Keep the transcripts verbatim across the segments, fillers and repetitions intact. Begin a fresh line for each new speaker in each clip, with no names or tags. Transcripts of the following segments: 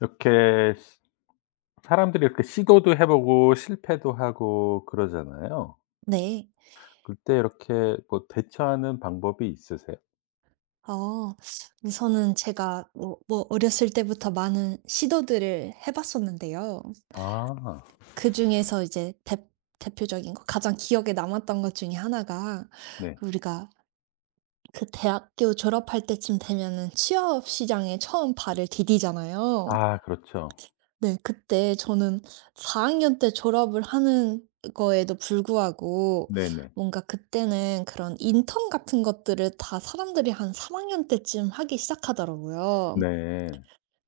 이렇게 시 사람들이 이렇게 시도도 해 보고 실패도 하고 그러잖아요.
네.
그때 이렇게 뭐 대처하는 방법이 있으세요?
어 우선은 제가 뭐 뭐 어렸을 때부터 많은 시도들을 해 봤었는데요.
아,
그중에서 이제 대 대표적인 거, 가장 기억에 남았던 것 중에 하나가,
네.
우리가 그 대학교 졸업할 때쯤 되면은 취업 시장에 처음 발을 디디잖아요.
아, 그렇죠.
네. 그때 저는 사 학년 때 졸업을 하는 거에도 불구하고,
네네.
뭔가 그때는 그런 인턴 같은 것들을 다 사람들이 한 삼 학년 때쯤 하기 시작하더라고요.
네.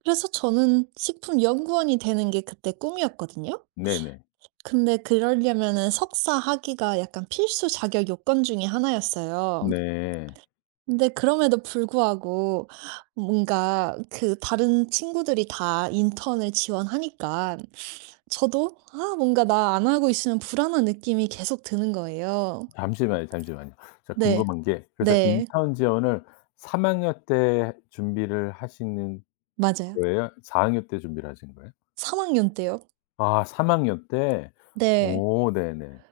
그래서 저는 식품 연구원이 되는 게 그때 꿈이었거든요.
네네.
근데 그러려면은 석사 학위가 약간 필수 자격 요건 중에 하나였어요.
네.
근데 그럼에도 불구하고 뭔가 그 다른 친구들이 다 인턴을 지원하니까, 저도 아, 뭔가 나 안 하고 있으면 불안한 느낌이 계속 드는 거예요.
잠시만요, 잠시만요. 제가
네.
궁금한 게, 그래서
네.
인턴 지원을 삼 학년 때 준비를 하시는
맞아요.
거예요? 사 학년 때 준비를 하신 거예요?
삼 학년 때요.
아, 삼 학년 때.
네.
오, 네네.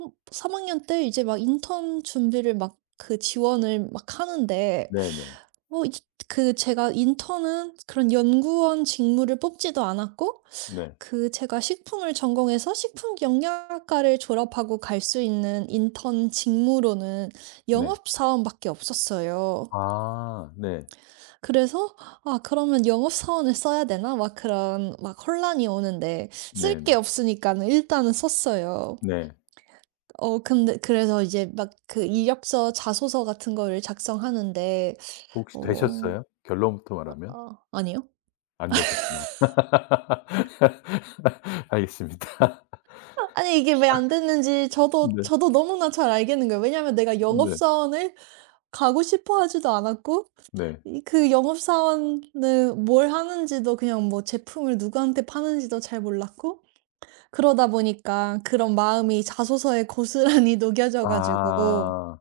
음, 삼 학년 때 이제 막 인턴 준비를 막 그 지원을 막 하는데,
네네.
어이그 제가 인턴은 그런 연구원 직무를 뽑지도 않았고,
네.
그 제가 식품을 전공해서 식품영양학과를 졸업하고 갈 수 있는 인턴 직무로는
네.
영업사원밖에 없었어요.
아, 네.
그래서 아, 그러면 영업사원을 써야 되나? 막 그런 막 혼란이 오는데, 쓸 게
네네.
없으니까는 일단은 썼어요.
네.
어, 근데 그래서 이제 막 그 이력서 자소서 같은 거를 작성하는데,
혹시
어,
되셨어요? 결론부터 말하면?
아, 아니요.
안 되셨구나. 알겠습니다.
아니 이게 왜 안 됐는지 저도
네.
저도 너무나 잘 알겠는 거예요. 왜냐면 내가
네.
영업사원을 가고 싶어 하지도 않았고,
네.
이 그 영업사원은 뭘 하는지도, 그냥 뭐 제품을 누구한테 파는지도 잘 몰랐고, 그러다 보니까 그런 마음이 자소서에 고스란히 녹여져 가지고,
아.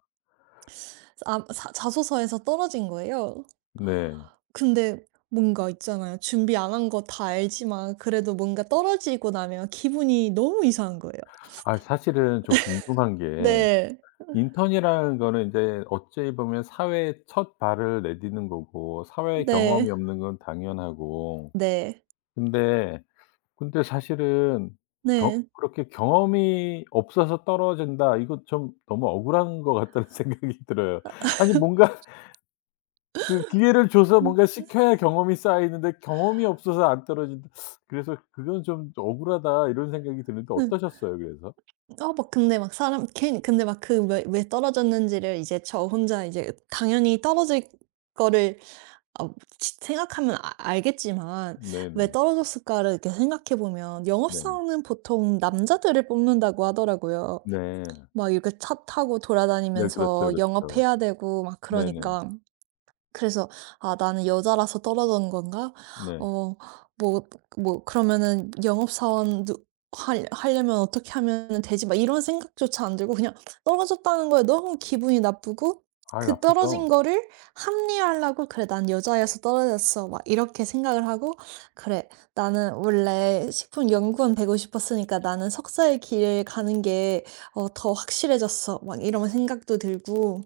아 사 자소서에서 떨어진 거예요.
네.
근데 뭔가 있잖아요. 준비 안 한 거 다 알지만, 그래도 뭔가 떨어지고 나면 기분이 너무 이상한 거예요.
아, 사실은 좀 궁금한 게,
네.
인턴이라는 거는 이제 어찌 보면 사회에 첫 발을 내디는 거고 사회 경험이
네.
없는 건 당연하고,
네.
근데 근데 사실은 경
네.
그렇게 '경험이 없어서 떨어진다.' 이거 좀 너무 억울한 것 같다는 생각이 들어요. 아니 뭔가 그 기회를 줘서 뭔가 시켜야 경험이 쌓이는데 경험이 없어서 안 떨어진다. 그래서 '그건 좀 억울하다.' 이런 생각이 드는데,
네.
어떠셨어요 그래서?
어, 막, 근데 막 사람, 걘, 근데 막 그 왜, 왜 떨어졌는지를 이제 저 혼자 이제 당연히 떨어질 거를, 어, 지- 생각하면 아- 알겠지만, 왜
네네.
떨어졌을까를 이렇게 생각해 보면
네.
영업사원은 보통 남자들을 뽑는다고 하더라고요.
네.
막 이렇게 차 타고
네, 그렇죠,
돌아다니면서
그렇죠.
영업해야 되고 막
네네.
그러니까. 그래서 '아 나는 여자라서 떨어졌는 건가?'
네.
어 뭐 뭐 그러면은 '영업사원 누 할 하려면 어떻게 하면은 되지?' 막 이런 생각조차 안 들고, 그냥 떨어졌다는 거에 너무 기분이 나쁘고,
아,
그 떨어진
나쁘죠.
거를 합리화하려고 '그래 난 여자여서 떨어졌어.' 막 이렇게 생각을 하고, '그래 나는 원래 식품 연구원 되고 싶었으니까 나는 석사의 길을 가는 게, 어, 더 확실해졌어.' 막 이런 생각도 들고,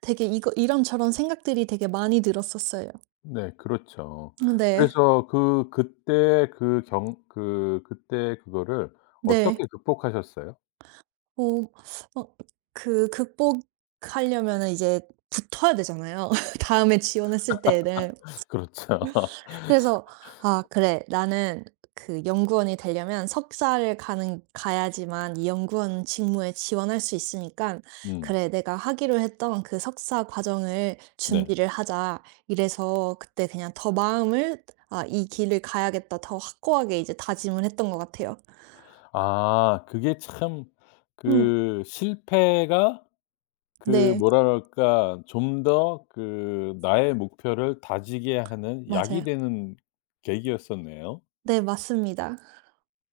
되게 이거 이런저런 생각들이 되게 많이 들었었어요.
네, 그렇죠.
네.
그래서 그 그때 그 경 그 그때 그거를
네.
어떻게 극복하셨어요?
뭐, 어 그 극복하려면은 이제 붙어야 되잖아요 다음에 지원했을 때에는.
그렇죠.
그래서 '아 그래. 나는 그 연구원이 되려면 석사를 가는 가야지만 이 연구원 직무에 지원할 수 있으니까,
음.
그래 내가 하기로 했던 그 석사 과정을
네.
준비를 하자.' 이래서 그때 그냥 더 마음을 '아, 이 길을 가야겠다.' 더 확고하게 이제 다짐을 했던 것 같아요.
아, 그게 참,
음.
그 실패가 그
네.
뭐라 그럴까, 좀 더 그 나의 목표를 다지게 하는 약이
맞아요.
되는 계기였었네요.
네, 맞습니다.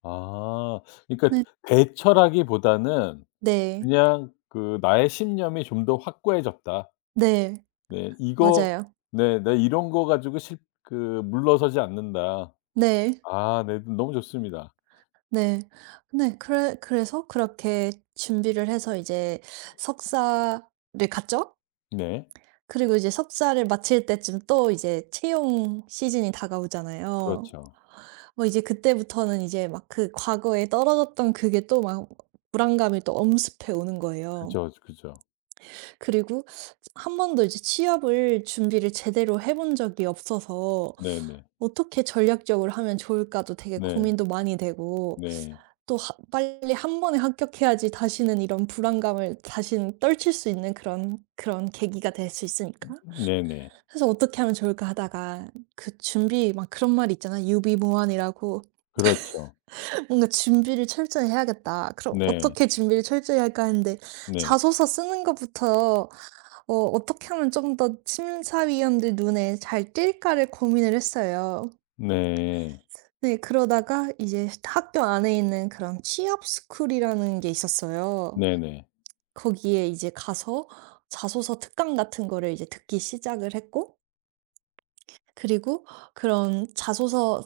아, 그러니까
네.
대처라기보다는
네.
그냥 그 '나의 신념이 좀 더 확고해졌다.'
네.
네. 이거
맞아요.
네. '나 이런 거 가지고 실 그 물러서지 않는다.'
네.
아, 네. 음, 너무 좋습니다.
네. 네. 그래 그래서 그렇게 준비를 해서 이제 석사를 갔죠.
네.
그리고 이제 석사를 마칠 때쯤 또 이제 채용 시즌이 다가오잖아요.
그렇죠.
뭐 이제 그때부터는 이제 막 그 과거에 떨어졌던 그게 또 막 불안감이 또 엄습해 오는 거예요.
그죠, 그죠.
그리고 한 번도 이제 취업을 준비를 제대로 해본 적이 없어서
네네.
어떻게 전략적으로 하면 좋을까도 되게
네.
고민도 많이 되고,
네.
또 하 빨리 한 번에 합격해야지 다시는 이런 불안감을 다시는 떨칠 수 있는 그런 그런 계기가 될 수 있으니까.
네네.
그래서 '어떻게 하면 좋을까?' 하다가, 그 준비 막 그런 말이 있잖아. 유비무환이라고.
그렇죠.
뭔가 '준비를 철저히 해야겠다.' 그럼
네.
어떻게 준비를 철저히 할까 했는데,
네.
자소서 쓰는 것부터, 어 어떻게 하면 좀 더 심사위원들 눈에 잘 띌까를 고민을 했어요.
네.
네, 그러다가 이제 학교 안에 있는 그런 취업 스쿨이라는 게 있었어요.
네네.
거기에 이제 가서 자소서 특강 같은 거를 이제 듣기 시작을 했고, 그리고 그런 자소서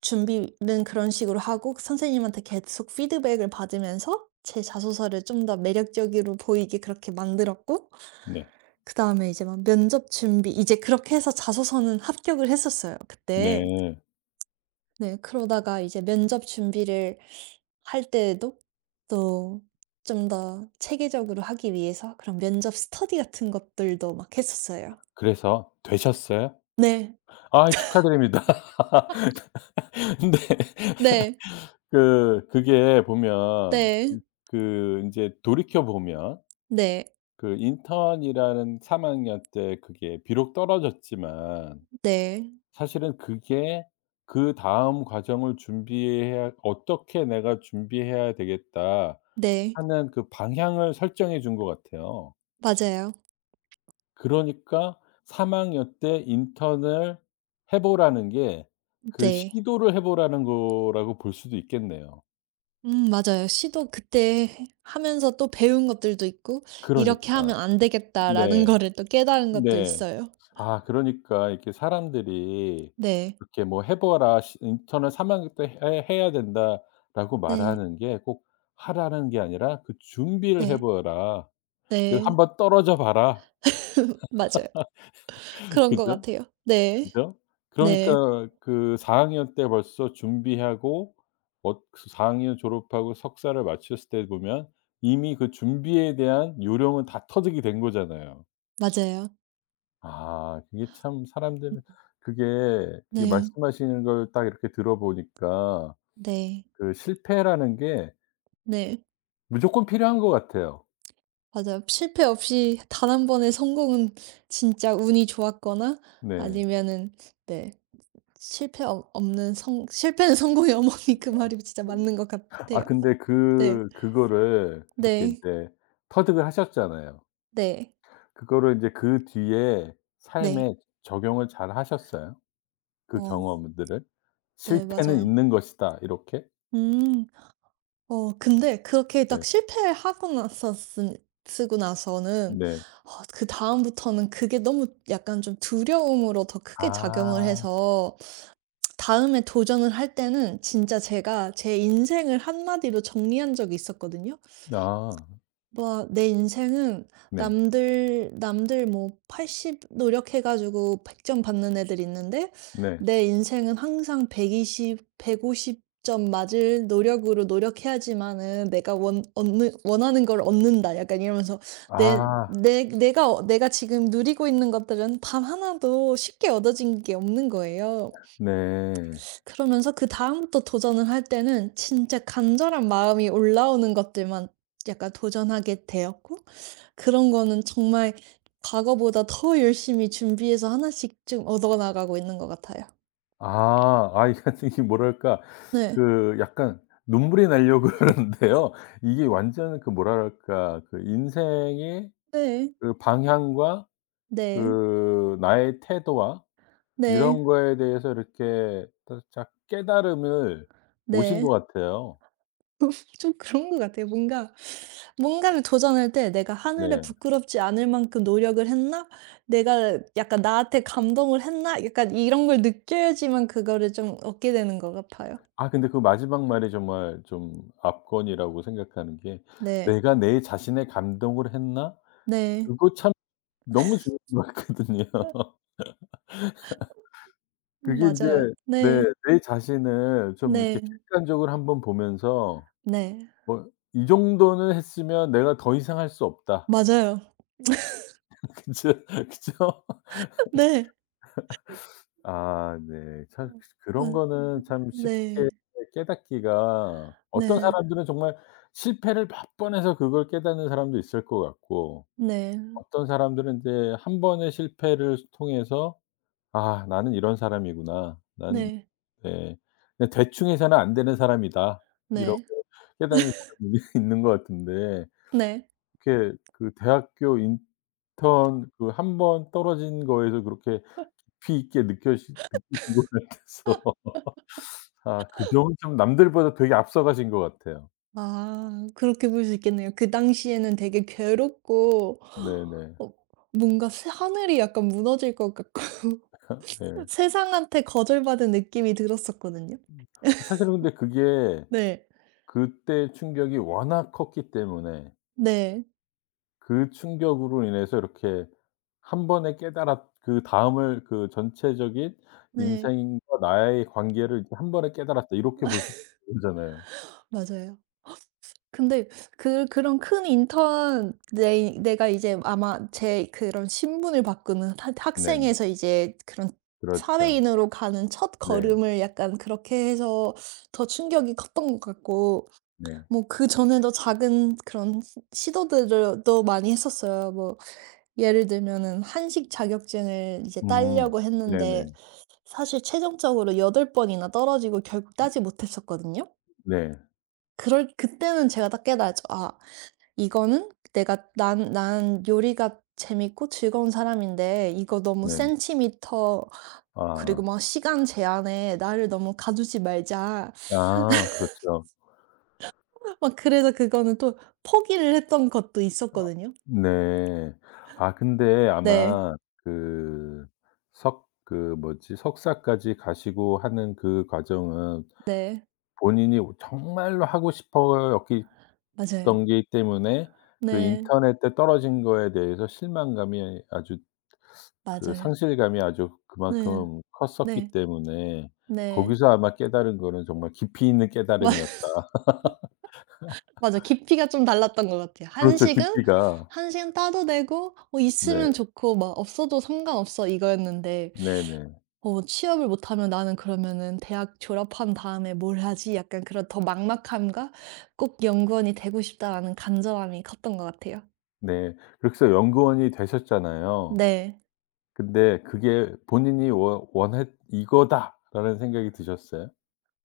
준비는 그런 식으로 하고 선생님한테 계속 피드백을 받으면서 제 자소서를 좀 더 매력적으로 보이게 그렇게 만들었고,
네.
그다음에 이제 막 면접 준비 이제 그렇게 해서 자소서는 합격을 했었어요
네.
그때.
네.
네. 그러다가 이제 면접 준비를 할 때에도 또 좀 더 체계적으로 하기 위해서 그런 면접 스터디 같은 것들도 막 했었어요.
그래서 되셨어요?
네.
아이, 축하드립니다. 근데
네.
그 그게 보면
네.
이 그 인제 돌이켜 보면,
네.
그 인턴이라는 삼 학년 때 그게 비록 떨어졌지만,
네.
사실은 그게 그다음 과정을 준비해야 '어떻게 내가 준비해야 되겠다.'
네.
하는 그 방향을 설정해 준 것 같아요.
맞아요.
그러니까 삼 학년 때 인턴을 해 보라는 게 그
네.
시도를 해 보라는 거라고 볼 수도 있겠네요.
음, 맞아요. 시도 그때 하면서 또 배운 것들도 있고, '이렇게
그러니까.
하면 안 되겠다.'라는
네.
거를 또 깨달은 것도
네.
있어요.
아, 그러니까 이렇게 사람들이
네.
이렇게 뭐 "해 보라. 시 인턴을삼 학년 때 해 해야 된다."라고
네.
말하는 게 꼭 하라는 게 아니라 그 준비를 해
네.
보라. 그
네.
한번 떨어져 봐라.
맞아요. 그런 것
그죠?
같아요. 네.
그죠?
네.
그러니까 그 사 학년 때 벌써 준비하고, 어, 사 학년 졸업하고 석사를 마쳤을 때 보면 이미 그 준비에 대한 요령은 다 터득이 된 거잖아요.
맞아요.
아 그게 참 사람들 그게 그게 네,
네.
말씀하시는 걸 딱 이렇게 들어보니까
네.
그 실패라는 게
네.
무조건 필요한 것 같아요.
맞아요. 실패 없이 단 한 번의 성공은 진짜 운이 좋았거나,
네.
아니면은, 네, 실패 없 없는 성 "실패는 성공의 어머니." 그 말이 진짜 맞는 것 같아요.
아, 근데
네.
그 그거를 이렇게
네.
인제 터득을 하셨잖아요.
네.
그거를 인제 그 뒤에
네.
삶에 적용을 잘 하셨어요? 그
어,
경험들을?
네
'실패는
맞아요.
있는 것이다.' 이렇게?
음. 어, 근데 그렇게 딱
네.
실패하고 나서 쓴 쓰고 나서는,
네.
어, 그다음부터는 그게 너무 약간 좀 두려움으로 더 크게 작용을
아.
해서, 다음에 도전을 할 때는 진짜 제가 제 인생을 한마디로 정리한 적이 있었거든요.
아.
뭐 내 인생은
네.
남들 남들 뭐 팔십 노력해 가지고 백 점 받는 애들 있는데,
네.
내 인생은 항상 백이십, 백오십 점 맞을 노력으로 노력해야지만은 내가 원 얻는 원하는 걸 얻는다. 약간 이러면서 내
아.
내 내가 내가 지금 누리고 있는 것들은 단 하나도 쉽게 얻어진 게 없는 거예요.
네.
그러면서 그다음부터 도전을 할 때는 진짜 간절한 마음이 올라오는 것들만 약간 도전하게 되었고, 그런 거는 정말 과거보다 더 열심히 준비해서 하나씩 좀 얻어 나가고 있는 것 같아요.
아. 아, 이게 이게 뭐랄까,
네.
그 약간 눈물이 나려고 그러는데요. 이게 완전 그 뭐랄까, 그 인생의
네.
그 방향과
네.
그 나의 태도와 이런
네.
거에 대해서 이렇게 살짝 깨달음을 오신
네.
것 같아요.
좀 그런 것 같아요. 뭔가, 뭔가를 도전할 때 '내가 하늘에
네.
부끄럽지 않을 만큼 노력을 했나? 내가 약간 나한테 감동을 했나?' 약간 이런 걸 느껴야지만 그거를 좀 얻게 되는 것 같아요.
아, 근데 그 마지막 말이 정말 좀 압권이라고 생각하는 게,
네.
'내가 내 자신의 감동을 했나?'
네.
그거 참 너무 중요한 것 같거든요.
음,
그게 인제
맞아요.
네.
네.
내 자신을 좀 이렇게
네.
객관적으로 한번 보면서
네.
뭐 '이 정도는 했으면 내가 더 이상 할 수 없다.'
맞아요.
그죠? 그죠?
네.
아, 네. 참,
음,
그런
맞
거는 참
네.
쉽게 깨닫기가, 어떤
네.
사람들은 정말 실패를 몇 번 해서 그걸 깨닫는 사람도 있을 것 같고,
네.
어떤 사람들은 인제 한 번의 실패를 통해서 '아 나는 이런 사람이구나. 난'
네.
네. 그냥 '대충 해서는 안 되는 사람이다.' 이러고
네.
깨닫는 사람이 있는 것 같은데,
네.
그렇게 그 대학교 인턴 그 한 번 떨어진 거에서 그렇게 깊이 있게 느껴시 느끼신 것 같아서 아, 그 점은 좀 남들보다 되게 앞서가신 것 같아요.
아, 그렇게 볼 수 있겠네요. 그 당시에는 되게 괴롭고,
네네.
어, 뭔가 새 하늘이 약간 무너질 것 같고
네.
세상한테 거절받은 느낌이 들었었거든요.
사실은 근데 그게
네.
그때 충격이 워낙 컸기 때문에
네.
그 충격으로 인해서 이렇게 한 번에 깨달았 그다음을 그 전체적인
네.
'인생과 나의 관계를 이렇게 한 번에 깨달았다.' 이렇게 볼 수 있잖아요.
맞아요. 근데 그 그런 큰 인턴 내 내가 이제 아마 제 그런 신분을 바꾸는 학
네네.
학생에서 이제 그런
그렇죠.
사회인으로 가는
네.
첫걸음을 약간 그렇게 해서 더 충격이 컸던 것 같고,
네.
뭐 그전에도 작은 그런 시 시도들을 또 많이 했었어요. 뭐 예를 들면은 한식 자격증을 이제
음.
따려고 했는데
네네.
사실 최종적으로 여덟 번이나 떨어지고 결국 따지 못했었거든요.
네.
그럴 그때는 제가 딱 깨달았죠. '아, 이거는 내가 난 난 요리가 재밌고 즐거운 사람인데 이거 너무
네.
센티미터. 그리고
아.
막 시간 제한에 나를 너무 가두지 말자.'
아, 그렇죠.
막 그래서 그거는 또 포기를 했던 것도
아,
있었거든요.
네. 아 근데
네.
아마 그 석 그 뭐지 석사까지 가시고 하는 그 과정은
네.
본인이 정말로 하고 싶어였기
맞아요.
던 게 때문에 그
네.
인터넷에 떨어진 거에 대해서 실망감이 아주 그
맞아요.
상실감이 아주
네.
그만큼 컸었기
네.
때문에
네.
거기서 아마 깨달은 거는 정말 깊이 있는
맞
깨달음이었다.
맞아. 깊이가 좀 달랐던 것 같아요.
그렇죠.
한식은
깊이가.
한식은 따도 되고 뭐
네.
있으면 좋고 막 없어도 상관없어, 이거였는데,
네네.
어, 취업을 못하면 나는 그러면은 '대학 졸업한 다음에 뭘 하지?' 약간 그런 더 막막함과 '꼭 연구원이 되고 싶다.'라는 간절함이 컸던 것 같아요.
네. 그래서 연구원이 되셨잖아요.
네.
근데 그게 본인이 워 원했 '이거다.'라는 생각이 드셨어요?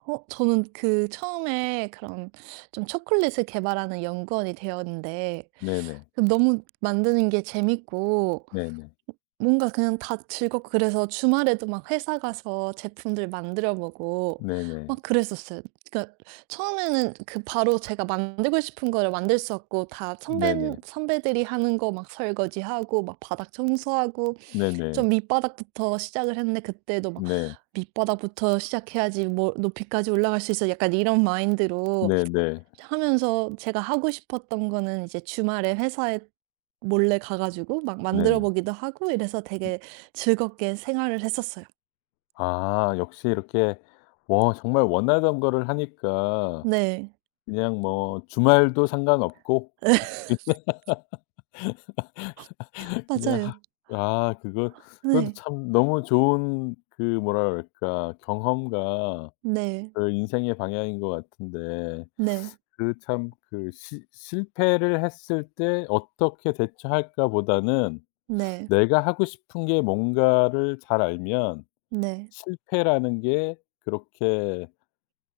어, 저는 그 처음에 그런 좀 초콜릿을 개발하는 연구원이 되었는데,
네네.
그 너무 만드는 게 재밌고,
네네.
뭔가 그냥 다 즐겁고, 그래서 주말에도 막 회사 가서 제품들 만들어 보고
네네.
막 그랬었어요. 그러니까 처음에는 그 바로 제가 만들고 싶은 거를 만들 수 없고, 다 선배
네네.
선배들이 하는 거 막 설거지하고 막 바닥 청소하고 좀
네네.
밑바닥부터 시작을 했는데, 그때도 막
네네. 네.
'밑바닥부터 시작해야지 뭐 높이까지 올라갈 수 있어.' 약간 이런 마인드로
네네.
하면서, 제가 하고 싶었던 거는 이제 주말에 회사에 몰래 가 가지고 막 만들어
네네.
보기도 하고, 이래서 되게 즐겁게 생활을 했었어요.
아, 역시 이렇게 뭐 정말 원하던 거를 하니까
네.
그냥 뭐 주말도 상관없고 그냥 하
맞아요.
아 그거 그것도
네.
참 너무 좋은 그 뭐라 그럴까 경험과
네.
그 인생의 방향인 것 같은데,
네.
그 참 그 '실패를 했을 때 어떻게 대처할까.'보다는
네.
내가 하고 싶은 게 뭔가를 잘 알면
네.
실패라는 게 그렇게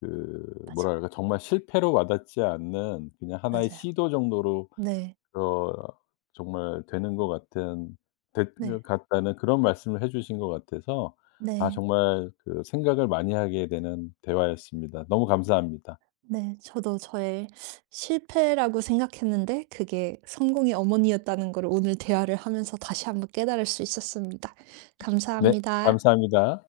그
맞아요.
뭐랄까 정말 실패로 와닿지 않는 그냥 하나의
맞아요.
시도 정도로
네.
어, 정말 되는 것 같은 됐
네.
같다는 그런 말씀을 해 주신 것 같아서, 아,
네.
정말 그 생각을 많이 하게 되는 대화였습니다. 너무 감사합니다.
네. 저도 저의 실패라고 생각했는데 그게 성공의 어머니였다는 걸 오늘 대화를 하면서 다시 한번 깨달을 수 있었습니다.
네.
감사합니다.
감사합니다.